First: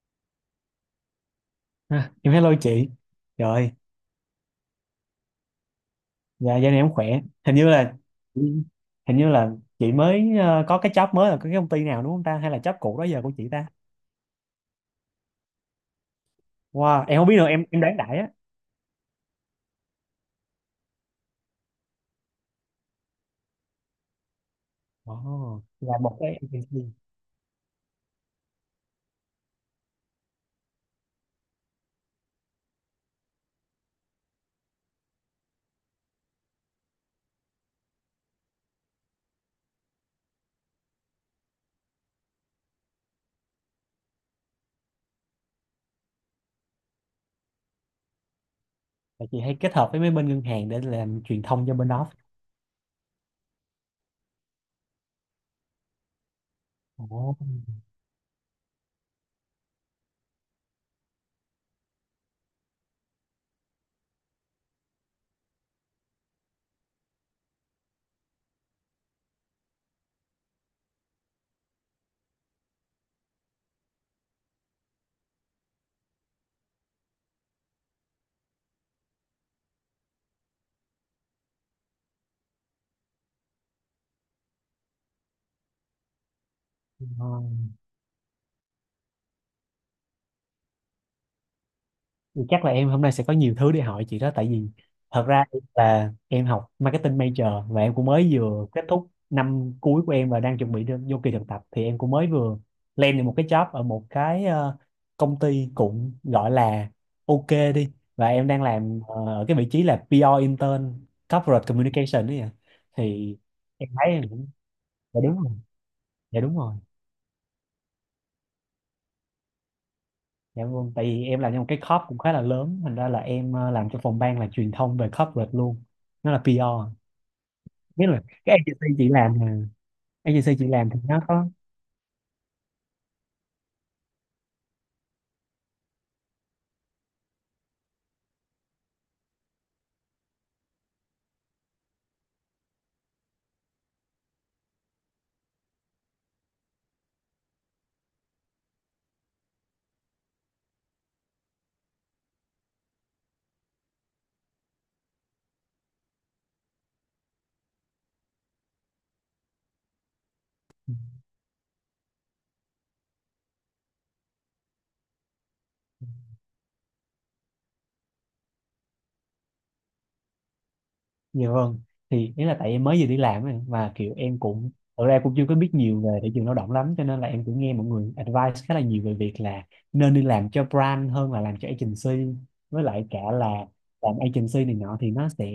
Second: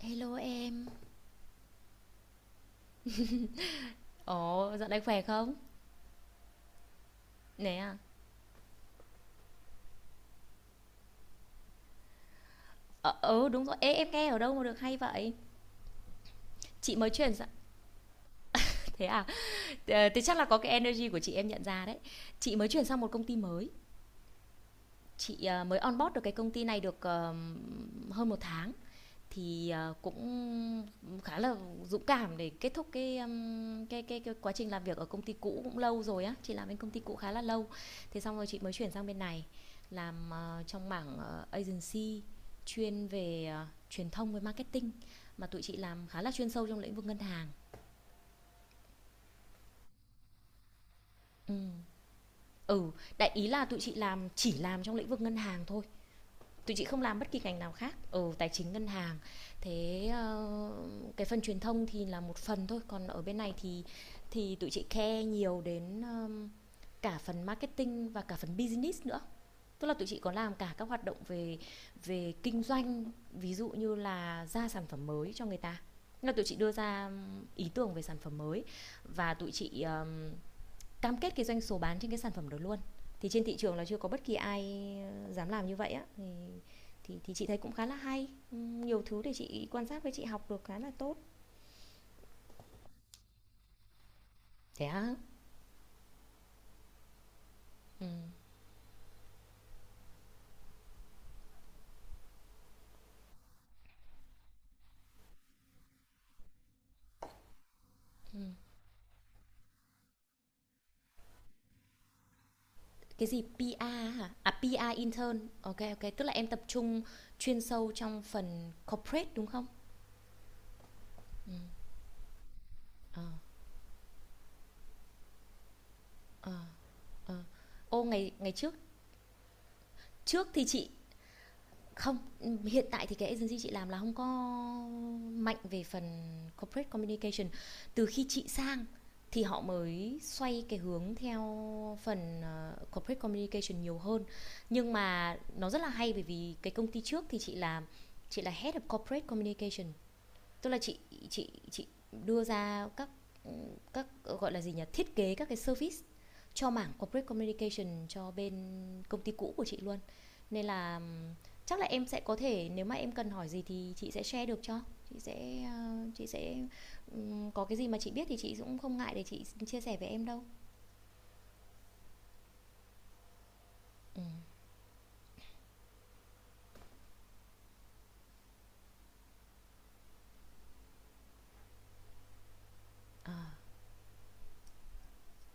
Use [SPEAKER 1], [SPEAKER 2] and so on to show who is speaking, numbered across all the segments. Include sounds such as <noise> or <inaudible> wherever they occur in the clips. [SPEAKER 1] Hello em.
[SPEAKER 2] Ha, em hello chị rồi.
[SPEAKER 1] Ồ, dạo này khỏe không?
[SPEAKER 2] Dạ gia đình em khỏe. hình như
[SPEAKER 1] Nè
[SPEAKER 2] là
[SPEAKER 1] à.
[SPEAKER 2] hình như là chị mới có cái job mới, là cái công ty nào đúng không ta, hay là job cũ đó
[SPEAKER 1] Ờ,
[SPEAKER 2] giờ của
[SPEAKER 1] ừ
[SPEAKER 2] chị
[SPEAKER 1] đúng
[SPEAKER 2] ta?
[SPEAKER 1] rồi. Ê, em nghe ở đâu mà được hay vậy? Chị
[SPEAKER 2] Wow,
[SPEAKER 1] mới
[SPEAKER 2] em không
[SPEAKER 1] chuyển
[SPEAKER 2] biết được,
[SPEAKER 1] sang
[SPEAKER 2] em đoán đại á.
[SPEAKER 1] <laughs> thế à? Thế chắc là có cái energy của chị em nhận ra đấy. Chị mới chuyển sang một công ty mới. Chị
[SPEAKER 2] Ồ,
[SPEAKER 1] mới
[SPEAKER 2] là
[SPEAKER 1] onboard
[SPEAKER 2] một
[SPEAKER 1] được cái
[SPEAKER 2] cái
[SPEAKER 1] công ty này
[SPEAKER 2] agency.
[SPEAKER 1] được hơn một tháng, thì cũng khá là dũng cảm để kết thúc cái quá trình làm việc ở công ty cũ cũng lâu rồi á, chị làm bên công ty cũ khá là lâu, thế xong rồi chị mới chuyển sang bên này làm trong mảng agency, chuyên về truyền thông với marketing, mà tụi chị làm khá là chuyên sâu trong lĩnh vực ngân hàng.
[SPEAKER 2] Là chị hay kết hợp với mấy bên ngân hàng để làm truyền
[SPEAKER 1] Ừ,
[SPEAKER 2] thông cho bên đó?
[SPEAKER 1] ừ. Đại ý là tụi chị chỉ làm trong lĩnh vực ngân hàng thôi, tụi chị không làm bất kỳ ngành nào khác ở tài chính ngân hàng. Thế cái phần truyền thông thì là một phần thôi, còn ở bên này thì tụi chị care nhiều đến cả phần marketing và cả phần business nữa, tức là tụi chị có làm cả các hoạt động về về kinh doanh, ví dụ như là ra sản phẩm mới cho người ta. Nên là tụi chị đưa ra ý tưởng về sản phẩm mới, và tụi chị cam kết cái doanh số bán trên cái sản phẩm đó luôn. Thì trên thị trường là chưa có bất kỳ ai dám làm như vậy á, thì thì,
[SPEAKER 2] Ồ,
[SPEAKER 1] thì chị thấy cũng khá là hay, nhiều thứ để chị quan sát, với chị học được khá là tốt.
[SPEAKER 2] thì chắc là em hôm nay sẽ có nhiều thứ để hỏi chị đó, tại vì
[SPEAKER 1] Thế á.
[SPEAKER 2] thật ra là em học marketing major, và em
[SPEAKER 1] Ừ.
[SPEAKER 2] cũng mới vừa kết thúc năm cuối của em và đang chuẩn bị vô kỳ thực tập. Thì em cũng mới vừa lên được một cái job ở một cái công ty cũng gọi là ok đi, và
[SPEAKER 1] Ừ.
[SPEAKER 2] em đang làm ở cái vị trí là PR intern corporate communication đấy ạ.
[SPEAKER 1] Cái
[SPEAKER 2] Thì
[SPEAKER 1] gì? PR?
[SPEAKER 2] em thấy em
[SPEAKER 1] Hả?
[SPEAKER 2] cũng,
[SPEAKER 1] À, PR
[SPEAKER 2] dạ đúng
[SPEAKER 1] intern,
[SPEAKER 2] rồi,
[SPEAKER 1] ok ok, tức là
[SPEAKER 2] dạ
[SPEAKER 1] em
[SPEAKER 2] đúng
[SPEAKER 1] tập
[SPEAKER 2] rồi.
[SPEAKER 1] trung chuyên sâu trong phần corporate đúng không?
[SPEAKER 2] Dạ vâng, tại vì em làm trong một cái corp cũng khá là lớn, thành ra là
[SPEAKER 1] Ờ.
[SPEAKER 2] em làm cho phòng ban là truyền thông về corporate luôn, nó là
[SPEAKER 1] Ờ.
[SPEAKER 2] PR.
[SPEAKER 1] Ờ. À, à. Ô,
[SPEAKER 2] Nghĩa là
[SPEAKER 1] ngày ngày
[SPEAKER 2] cái
[SPEAKER 1] trước,
[SPEAKER 2] agency chị làm là
[SPEAKER 1] trước
[SPEAKER 2] agency
[SPEAKER 1] thì
[SPEAKER 2] chị
[SPEAKER 1] chị...
[SPEAKER 2] làm thì nó có
[SPEAKER 1] Không, hiện tại thì cái agency chị làm là không có mạnh về phần corporate communication. Từ khi chị sang thì họ mới xoay cái hướng theo phần, corporate communication nhiều hơn. Nhưng mà nó rất là hay, bởi vì cái công ty trước thì chị là Head of Corporate Communication, tức là chị chị đưa ra các gọi là gì nhỉ, thiết kế các cái service cho mảng corporate communication cho bên công ty cũ của chị luôn. Nên là chắc là em sẽ có thể, nếu mà em cần hỏi gì thì chị sẽ share được cho, chị sẽ có cái gì mà chị biết thì chị cũng không ngại để chị chia sẻ với em đâu.
[SPEAKER 2] nhiều hơn. Thì nghĩa là tại em mới vừa đi làm ấy, mà kiểu
[SPEAKER 1] Ừ.
[SPEAKER 2] em cũng thực ra cũng chưa có biết nhiều về thị trường lao động lắm, cho nên là em cũng nghe mọi người advice khá là nhiều về việc là nên đi làm cho brand hơn là làm cho agency, với lại cả
[SPEAKER 1] À.
[SPEAKER 2] là làm agency này nọ thì nó sẽ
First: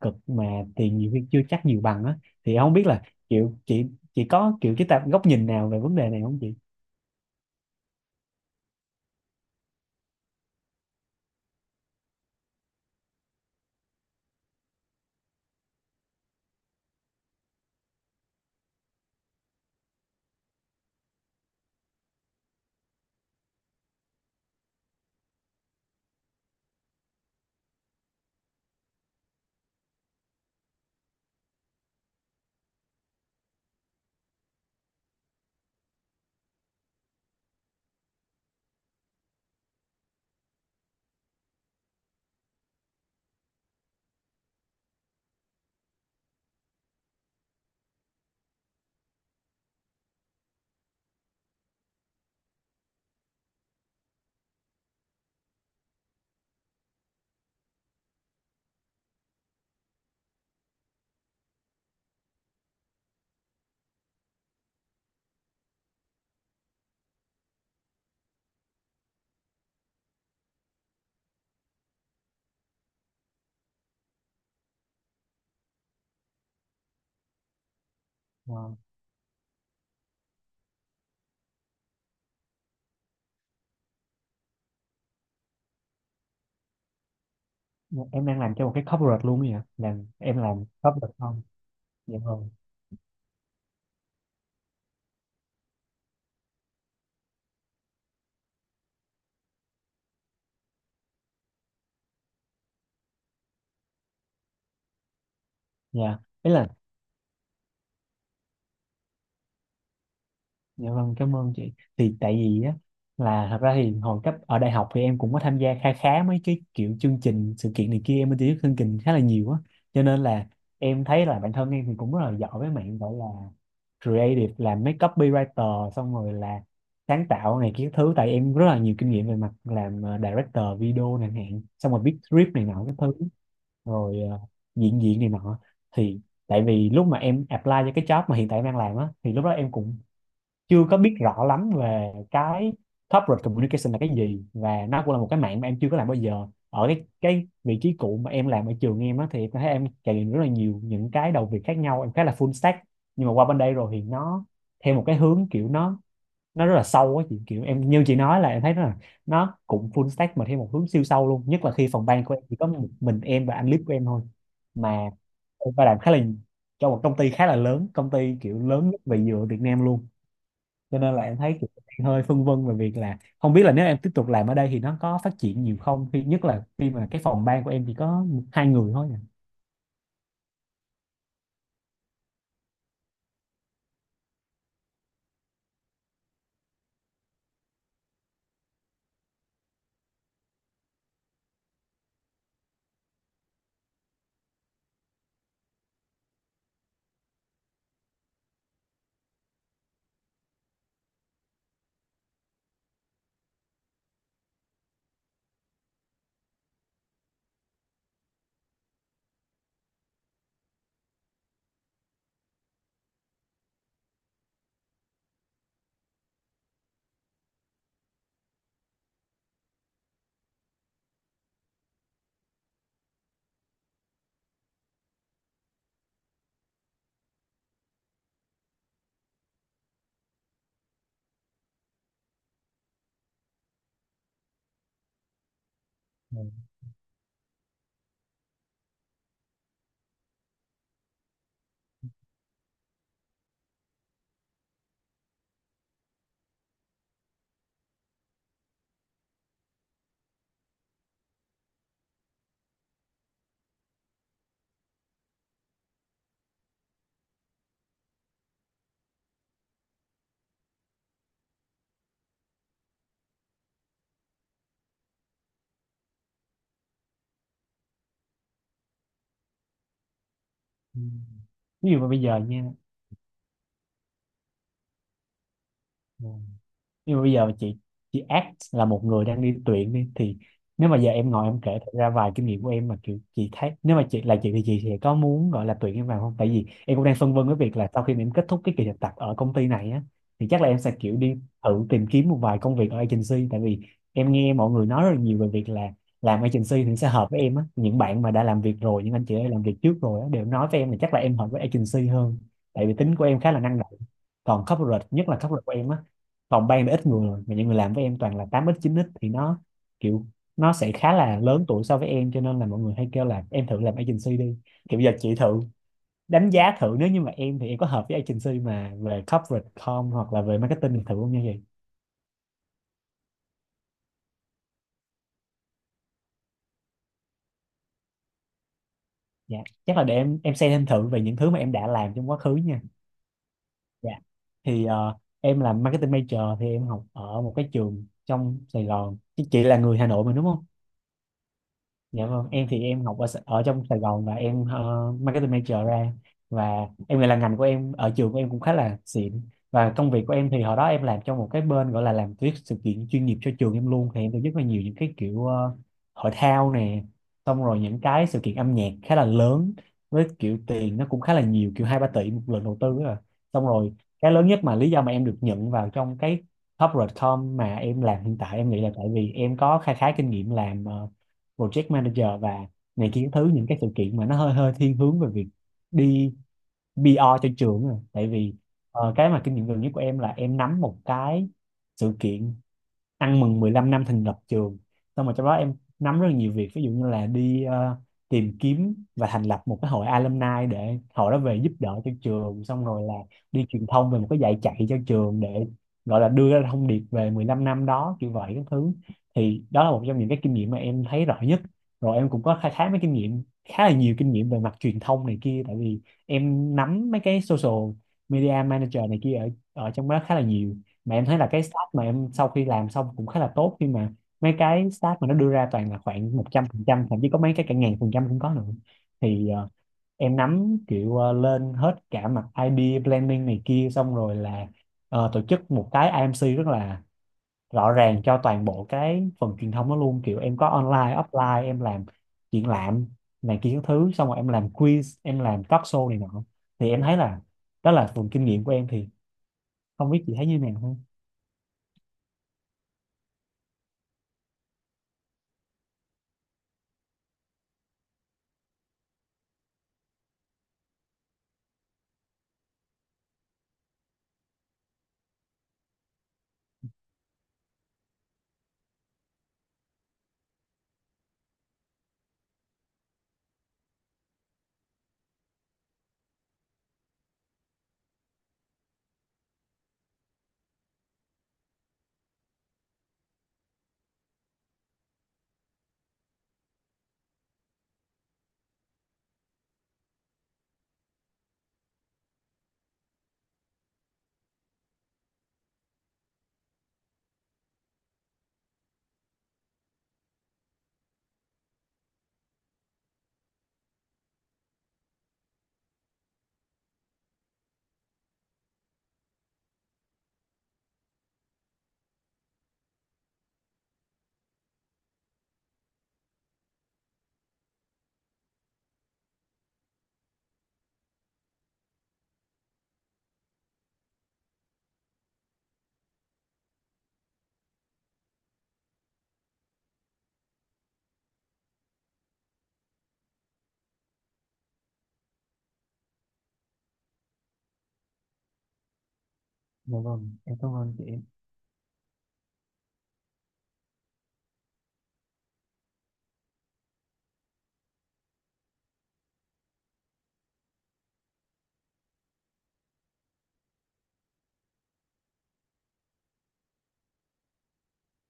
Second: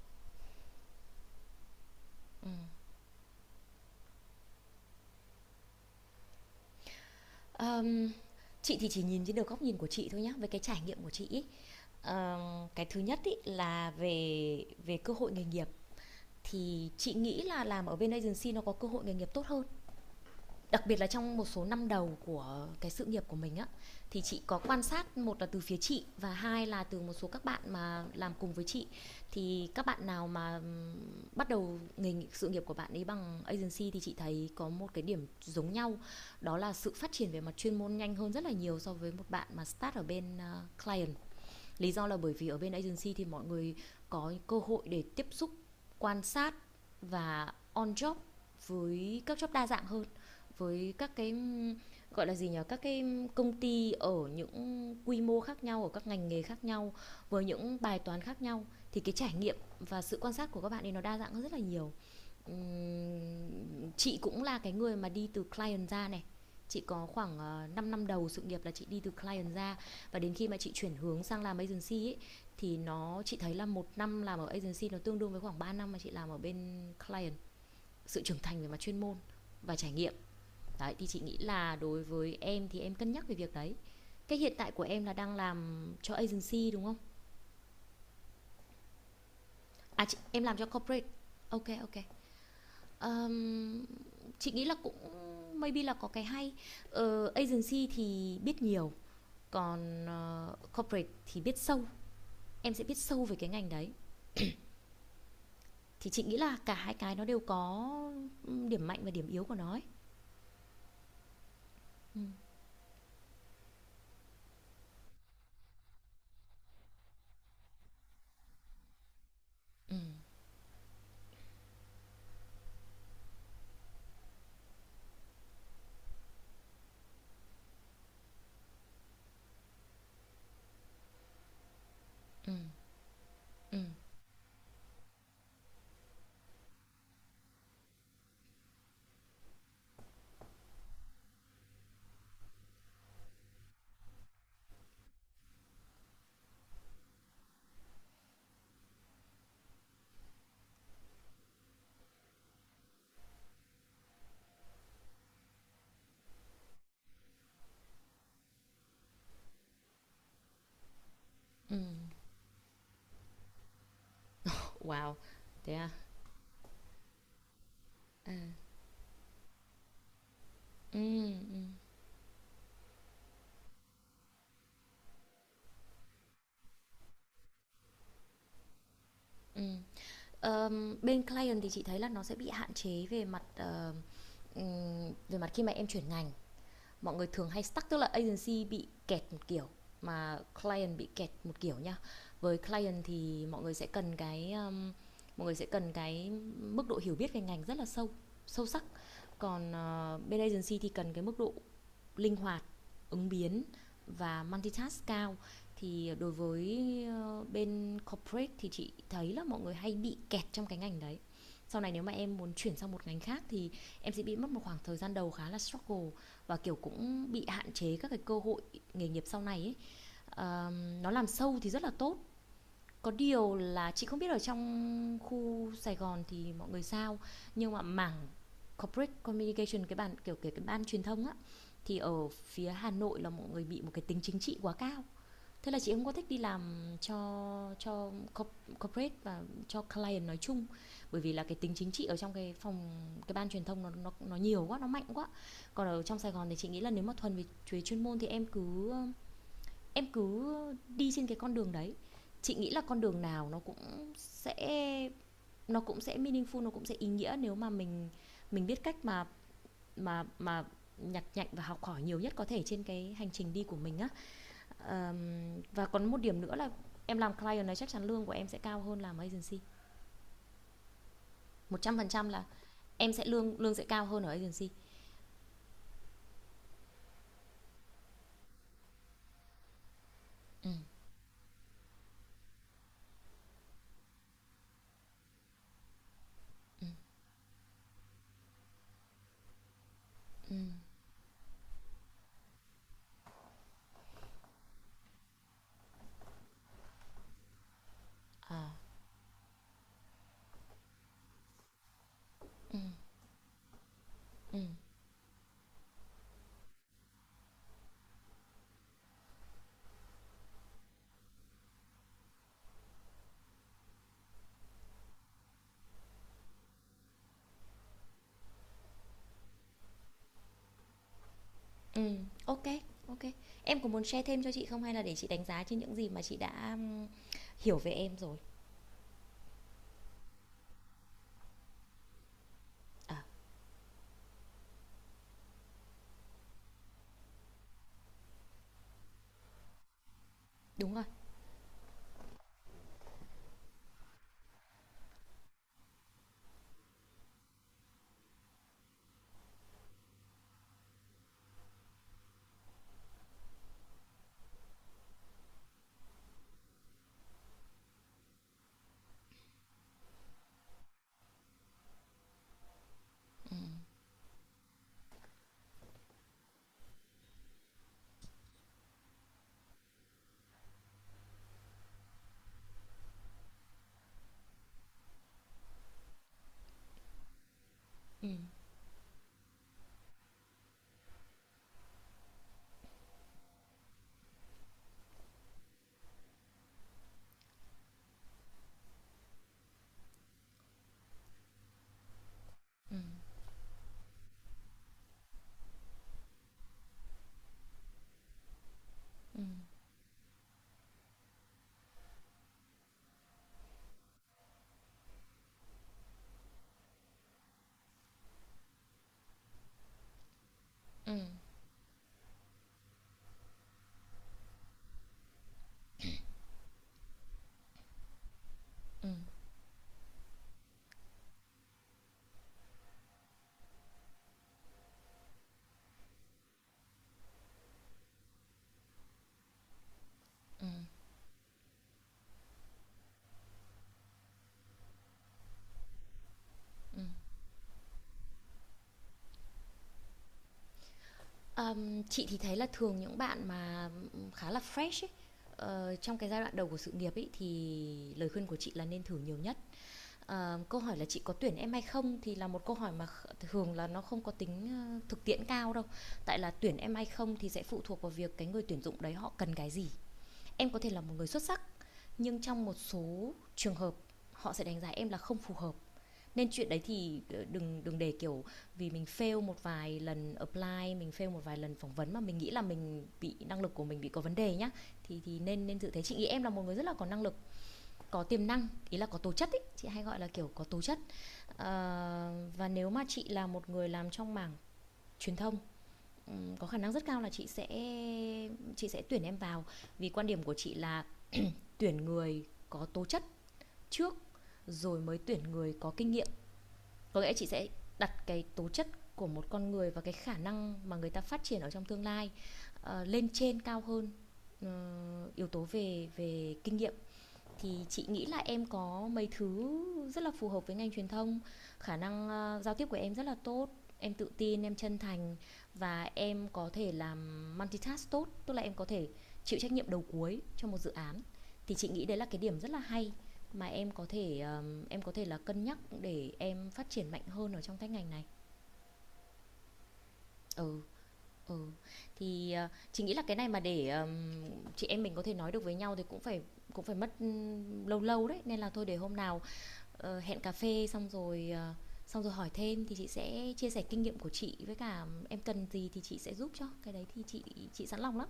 [SPEAKER 2] cực, mà tiền nhiều khi chưa chắc nhiều bằng á. Thì em không biết là kiểu chị có kiểu cái tạp góc nhìn nào về vấn đề này không chị?
[SPEAKER 1] um, chị thì chỉ nhìn trên được góc nhìn của chị thôi nhá, về cái trải nghiệm của chị ý. Cái thứ nhất ý là về về cơ hội nghề nghiệp, thì chị nghĩ là làm ở bên agency nó có cơ hội nghề nghiệp tốt hơn, đặc biệt là trong một số năm đầu của cái sự nghiệp của mình á. Thì chị có quan sát, một là từ phía chị và hai là từ một số các bạn mà làm cùng với chị, thì các bạn nào mà bắt đầu nghề sự nghiệp của bạn ấy bằng agency thì chị thấy có một cái điểm giống nhau, đó là sự phát triển về mặt chuyên môn nhanh hơn rất là nhiều so với một bạn mà start ở bên client. Lý do là bởi vì ở bên agency thì mọi người có cơ hội để tiếp xúc, quan sát và on job với các job đa dạng hơn, với các cái gọi là gì nhỉ, các cái công ty ở những quy mô khác nhau, ở các ngành nghề khác nhau, với những bài toán khác nhau, thì cái trải nghiệm và sự quan sát của các bạn ấy nó đa dạng hơn rất là nhiều. Chị cũng là cái người mà đi từ client ra này. Chị có khoảng 5 năm đầu sự nghiệp là chị đi từ client ra, và đến khi mà chị chuyển hướng sang làm agency ấy thì chị thấy là một năm làm ở agency nó tương đương với khoảng 3 năm mà chị làm ở bên client. Sự trưởng thành về
[SPEAKER 2] Ờ,
[SPEAKER 1] mặt chuyên môn và trải nghiệm. Đấy, thì chị nghĩ là đối với em thì em cân nhắc về việc đấy. Cái hiện tại của em là đang làm cho agency đúng không?
[SPEAKER 2] em đang làm cho một cái corporate luôn ấy hả,
[SPEAKER 1] À
[SPEAKER 2] làm
[SPEAKER 1] chị,
[SPEAKER 2] em
[SPEAKER 1] em làm
[SPEAKER 2] làm
[SPEAKER 1] cho corporate.
[SPEAKER 2] corporate không?
[SPEAKER 1] Ok ok.
[SPEAKER 2] Dạ vâng.
[SPEAKER 1] Ờm, chị nghĩ là cũng maybe là có cái hay, agency thì biết nhiều, còn corporate thì biết sâu, em sẽ biết sâu về cái ngành đấy, thì
[SPEAKER 2] Dạ,
[SPEAKER 1] chị nghĩ
[SPEAKER 2] ý
[SPEAKER 1] là
[SPEAKER 2] là,
[SPEAKER 1] cả hai cái nó đều có điểm mạnh và điểm yếu của nó ấy.
[SPEAKER 2] dạ vâng, cảm ơn chị. Thì tại vì á, là thật ra thì hồi cấp ở đại học thì em cũng có tham gia khá khá mấy cái kiểu chương trình sự kiện này kia, em mới tiếp xúc chương trình khá là nhiều á.
[SPEAKER 1] Ừ,
[SPEAKER 2] Cho nên là em thấy là bản thân em thì cũng rất là giỏi với mạng gọi là creative, làm mấy copywriter, xong rồi là sáng tạo này kia thứ, tại em rất là nhiều kinh nghiệm về mặt làm director video này hạn, xong rồi viết script này nọ cái thứ,
[SPEAKER 1] ừ.
[SPEAKER 2] rồi diễn viên này nọ. Thì tại vì lúc mà em apply cho cái job mà hiện tại em đang làm á, thì lúc đó em cũng chưa có biết rõ lắm về cái corporate communication là cái gì, và nó cũng là một cái mạng mà em chưa có làm bao giờ. Ở cái vị trí cũ mà em làm ở trường em á, thì em thấy em trải nghiệm rất là nhiều những cái đầu việc khác nhau, em khá là full stack. Nhưng mà qua bên đây rồi thì nó theo một cái hướng kiểu nó rất là sâu á chị, kiểu em như chị nói, là em thấy là nó cũng full stack mà theo một hướng siêu sâu luôn, nhất là khi phòng ban của em chỉ có một mình em và anh lead của em thôi, mà
[SPEAKER 1] Wow.
[SPEAKER 2] em
[SPEAKER 1] Thế
[SPEAKER 2] phải
[SPEAKER 1] à,
[SPEAKER 2] làm khá là cho một công ty khá là lớn, công
[SPEAKER 1] à.
[SPEAKER 2] ty kiểu lớn nhất về dừa Việt Nam luôn.
[SPEAKER 1] Ừ,
[SPEAKER 2] Cho nên là em thấy
[SPEAKER 1] ừ,
[SPEAKER 2] kiểu đang hơi phân vân về việc là không biết là nếu em tiếp tục làm ở đây thì nó có phát triển nhiều không, khi nhất là khi mà cái phòng ban của em chỉ có hai người thôi nè.
[SPEAKER 1] ừ. Bên client thì chị thấy là nó sẽ bị hạn chế về mặt khi mà em chuyển ngành, mọi người thường hay stuck, tức là agency bị kẹt một kiểu mà client bị kẹt một kiểu nha. Với client thì mọi người sẽ cần cái mức độ hiểu biết về ngành rất là sâu sâu sắc, còn bên agency thì cần cái mức độ linh hoạt, ứng biến và multitask cao. Thì đối với bên corporate thì chị thấy là mọi người hay bị kẹt trong cái ngành đấy. Sau này nếu mà em muốn chuyển sang một ngành khác thì em sẽ bị mất một khoảng thời gian đầu khá là struggle, và kiểu cũng bị hạn chế các cái cơ hội nghề nghiệp sau này ấy. Nó làm sâu thì rất là tốt, có điều là chị không biết ở trong khu Sài Gòn thì mọi người sao, nhưng mà mảng corporate communication, cái bàn kiểu kể cái ban truyền thông á, thì ở phía Hà Nội là mọi người bị một cái tính chính trị quá cao. Thế là chị không có thích đi làm cho cho corporate và cho client nói chung, bởi vì là cái tính chính trị ở trong cái phòng, cái ban truyền thông nó nhiều quá, nó mạnh quá. Còn ở trong Sài Gòn thì chị nghĩ là nếu mà thuần về chuyên môn thì em cứ đi trên cái con đường đấy, chị nghĩ là con đường nào nó cũng sẽ, nó cũng sẽ meaningful, nó cũng sẽ ý nghĩa nếu mà mình biết cách mà nhặt nhạnh và học hỏi nhiều nhất có thể trên cái hành trình đi của mình á. Và còn một điểm nữa là em làm client này chắc chắn lương của em sẽ cao hơn làm agency,
[SPEAKER 2] Ừ.
[SPEAKER 1] một
[SPEAKER 2] Ví
[SPEAKER 1] trăm
[SPEAKER 2] dụ
[SPEAKER 1] phần
[SPEAKER 2] mà bây
[SPEAKER 1] trăm
[SPEAKER 2] giờ
[SPEAKER 1] là
[SPEAKER 2] nha,
[SPEAKER 1] em sẽ lương lương sẽ cao hơn ở agency.
[SPEAKER 2] nhưng mà bây giờ chị act là một người đang đi tuyển đi, thì
[SPEAKER 1] Ừ,
[SPEAKER 2] nếu mà giờ em ngồi em kể thật ra vài kinh nghiệm của em, mà kiểu chị thấy nếu mà chị là chị thì chị sẽ có muốn gọi là tuyển em vào không. Tại vì
[SPEAKER 1] ừ,
[SPEAKER 2] em cũng đang phân vân với việc là sau khi mà em kết thúc cái kỳ thực tập ở công ty này á, thì
[SPEAKER 1] ừ.
[SPEAKER 2] chắc là em sẽ kiểu đi thử tìm kiếm một vài công việc ở agency. Tại vì em nghe mọi người nói rất là nhiều về việc là làm agency thì sẽ hợp với em á, những bạn mà đã làm
[SPEAKER 1] À.
[SPEAKER 2] việc rồi, những anh chị đã làm việc trước rồi á, đều nói với em là chắc là em hợp với agency hơn, tại vì tính của em khá là năng động.
[SPEAKER 1] Ừ,
[SPEAKER 2] Còn corporate, nhất là corporate của em á, phòng ban thì ít người, mà những người làm với em toàn là tám x chín x, thì nó kiểu nó sẽ khá là lớn tuổi so với em, cho nên là mọi người hay kêu là em thử làm agency đi. Kiểu giờ chị thử đánh giá thử, nếu như mà em thì em có hợp với agency mà về corporate com hoặc là về marketing thì thử không nha chị?
[SPEAKER 1] ừ. Ok ok. Em có muốn share thêm cho chị không, hay là để chị đánh giá trên những gì mà chị đã hiểu về em rồi?
[SPEAKER 2] Dạ, chắc là để em xem thêm thử về những thứ mà em đã làm trong quá khứ nha.
[SPEAKER 1] À,
[SPEAKER 2] Dạ, thì em làm marketing major, thì em học ở một cái trường trong Sài Gòn, chứ chị là người Hà Nội mà đúng không?
[SPEAKER 1] đúng rồi.
[SPEAKER 2] Dạ vâng, em thì em học ở, ở trong Sài Gòn, và em marketing major ra, và em nghĩ là ngành của em ở trường của em cũng khá là xịn. Và công việc của em thì hồi đó em làm trong một cái bên gọi là làm tuyết sự kiện chuyên nghiệp cho trường em luôn, thì em tổ chức rất là nhiều những cái kiểu hội thao nè, xong rồi những cái sự kiện âm nhạc khá là lớn, với kiểu tiền nó cũng khá là nhiều, kiểu 2 3 tỷ một lần đầu tư rồi. Xong rồi cái lớn nhất mà lý do mà em được nhận vào trong cái corporate com mà em làm hiện tại, em nghĩ là tại vì em có khá khá kinh nghiệm làm project manager và này kia thứ, những cái sự kiện mà nó hơi hơi thiên hướng về việc đi PR cho trường rồi.
[SPEAKER 1] Ừ,
[SPEAKER 2] Tại vì cái mà kinh nghiệm gần nhất của em là em nắm một cái sự kiện ăn mừng 15 năm thành lập trường, xong rồi trong đó em nắm rất là nhiều việc, ví dụ như là đi tìm kiếm và thành lập một cái hội alumni để hội đó về giúp đỡ cho trường, xong rồi là đi truyền thông về một cái dạy chạy cho trường để gọi là đưa ra thông điệp về 15 năm đó kiểu vậy các thứ. Thì đó là một trong những cái kinh nghiệm mà em thấy rõ nhất. Rồi em cũng có khai thác mấy kinh nghiệm khá là nhiều kinh nghiệm về mặt truyền thông này kia, tại vì em nắm mấy cái social media manager này kia ở ở trong đó khá là nhiều,
[SPEAKER 1] ừ,
[SPEAKER 2] mà em thấy là cái stat mà em sau khi làm xong cũng khá là tốt, khi mà mấy cái stat mà nó đưa ra toàn là khoảng 100%, thậm chí có mấy cái cả ngàn phần trăm cũng có nữa.
[SPEAKER 1] ừ.
[SPEAKER 2] Thì em nắm kiểu lên hết cả mặt ID planning này kia, xong rồi là tổ chức một cái IMC rất là rõ ràng cho toàn bộ cái phần truyền thông đó luôn, kiểu em có online offline, em làm triển lãm này kia các thứ, xong rồi em làm quiz, em làm talk show này nọ. Thì em thấy là đó là phần kinh nghiệm của em, thì không biết chị thấy như nào ha?
[SPEAKER 1] Chị thì thấy là thường những bạn mà khá là fresh ấy, trong cái giai đoạn đầu của sự nghiệp ấy, thì lời khuyên của chị là nên thử nhiều nhất. Câu hỏi là chị có tuyển em hay không thì là một câu hỏi mà thường là nó không có tính thực tiễn cao đâu. Tại là tuyển em hay không thì sẽ phụ thuộc vào việc cái người tuyển dụng đấy họ cần cái gì. Em có thể là một người xuất sắc nhưng trong một số trường hợp họ sẽ đánh giá em là không phù hợp, nên chuyện đấy thì đừng đừng để kiểu vì mình fail một vài lần apply, mình fail một vài lần phỏng vấn mà mình nghĩ là mình bị, năng lực của mình bị có vấn đề nhá. Thì nên nên tự thấy, chị nghĩ em là một người rất là có năng lực, có tiềm năng, ý là có tố chất ý, chị hay gọi là kiểu có tố chất. Và nếu mà chị là một người làm trong mảng truyền thông, có khả năng rất cao là chị sẽ tuyển em vào, vì quan điểm của chị là tuyển người có tố chất trước, rồi mới tuyển người có kinh nghiệm. Có nghĩa chị sẽ đặt cái tố chất của một con người và cái khả năng mà người ta phát triển ở trong tương lai lên trên cao hơn yếu tố về về kinh nghiệm. Thì chị nghĩ là em có mấy thứ rất là phù hợp với ngành truyền thông. Khả năng giao tiếp của em rất là tốt, em tự tin, em chân thành, và em có thể làm multitask tốt, tức là em có thể chịu trách nhiệm đầu cuối cho một dự án. Thì chị nghĩ đấy là cái điểm rất là hay mà em có thể là cân nhắc để em phát triển mạnh hơn ở trong cái ngành này.
[SPEAKER 2] Dạ vâng, em cảm
[SPEAKER 1] Ừ,
[SPEAKER 2] ơn chị.
[SPEAKER 1] ừ. Thì, chị nghĩ là cái này mà để, chị em mình có thể nói được với nhau thì cũng phải, cũng phải mất, lâu lâu đấy, nên là thôi để hôm nào hẹn cà phê xong rồi xong rồi hỏi thêm, thì chị sẽ chia sẻ kinh nghiệm của chị, với cả em cần gì thì chị sẽ giúp cho cái đấy, thì chị sẵn lòng lắm.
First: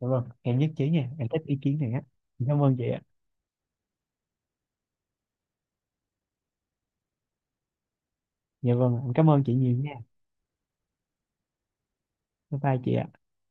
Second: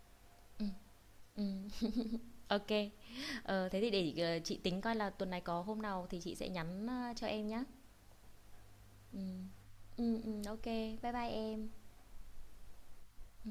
[SPEAKER 2] Dạ vâng, em
[SPEAKER 1] Ừ,
[SPEAKER 2] nhất trí nha, em thích
[SPEAKER 1] ừ.
[SPEAKER 2] ý kiến này á. Em cảm
[SPEAKER 1] Ok.
[SPEAKER 2] ơn chị ạ.
[SPEAKER 1] Thế thì để chị tính coi là tuần này có hôm nào thì chị sẽ nhắn cho em nhá.
[SPEAKER 2] Dạ vâng, em
[SPEAKER 1] Ừ.
[SPEAKER 2] cảm ơn chị nhiều nha.
[SPEAKER 1] Ừ, ừ, ok bye bye em.
[SPEAKER 2] Bye bye chị ạ.
[SPEAKER 1] Ừ.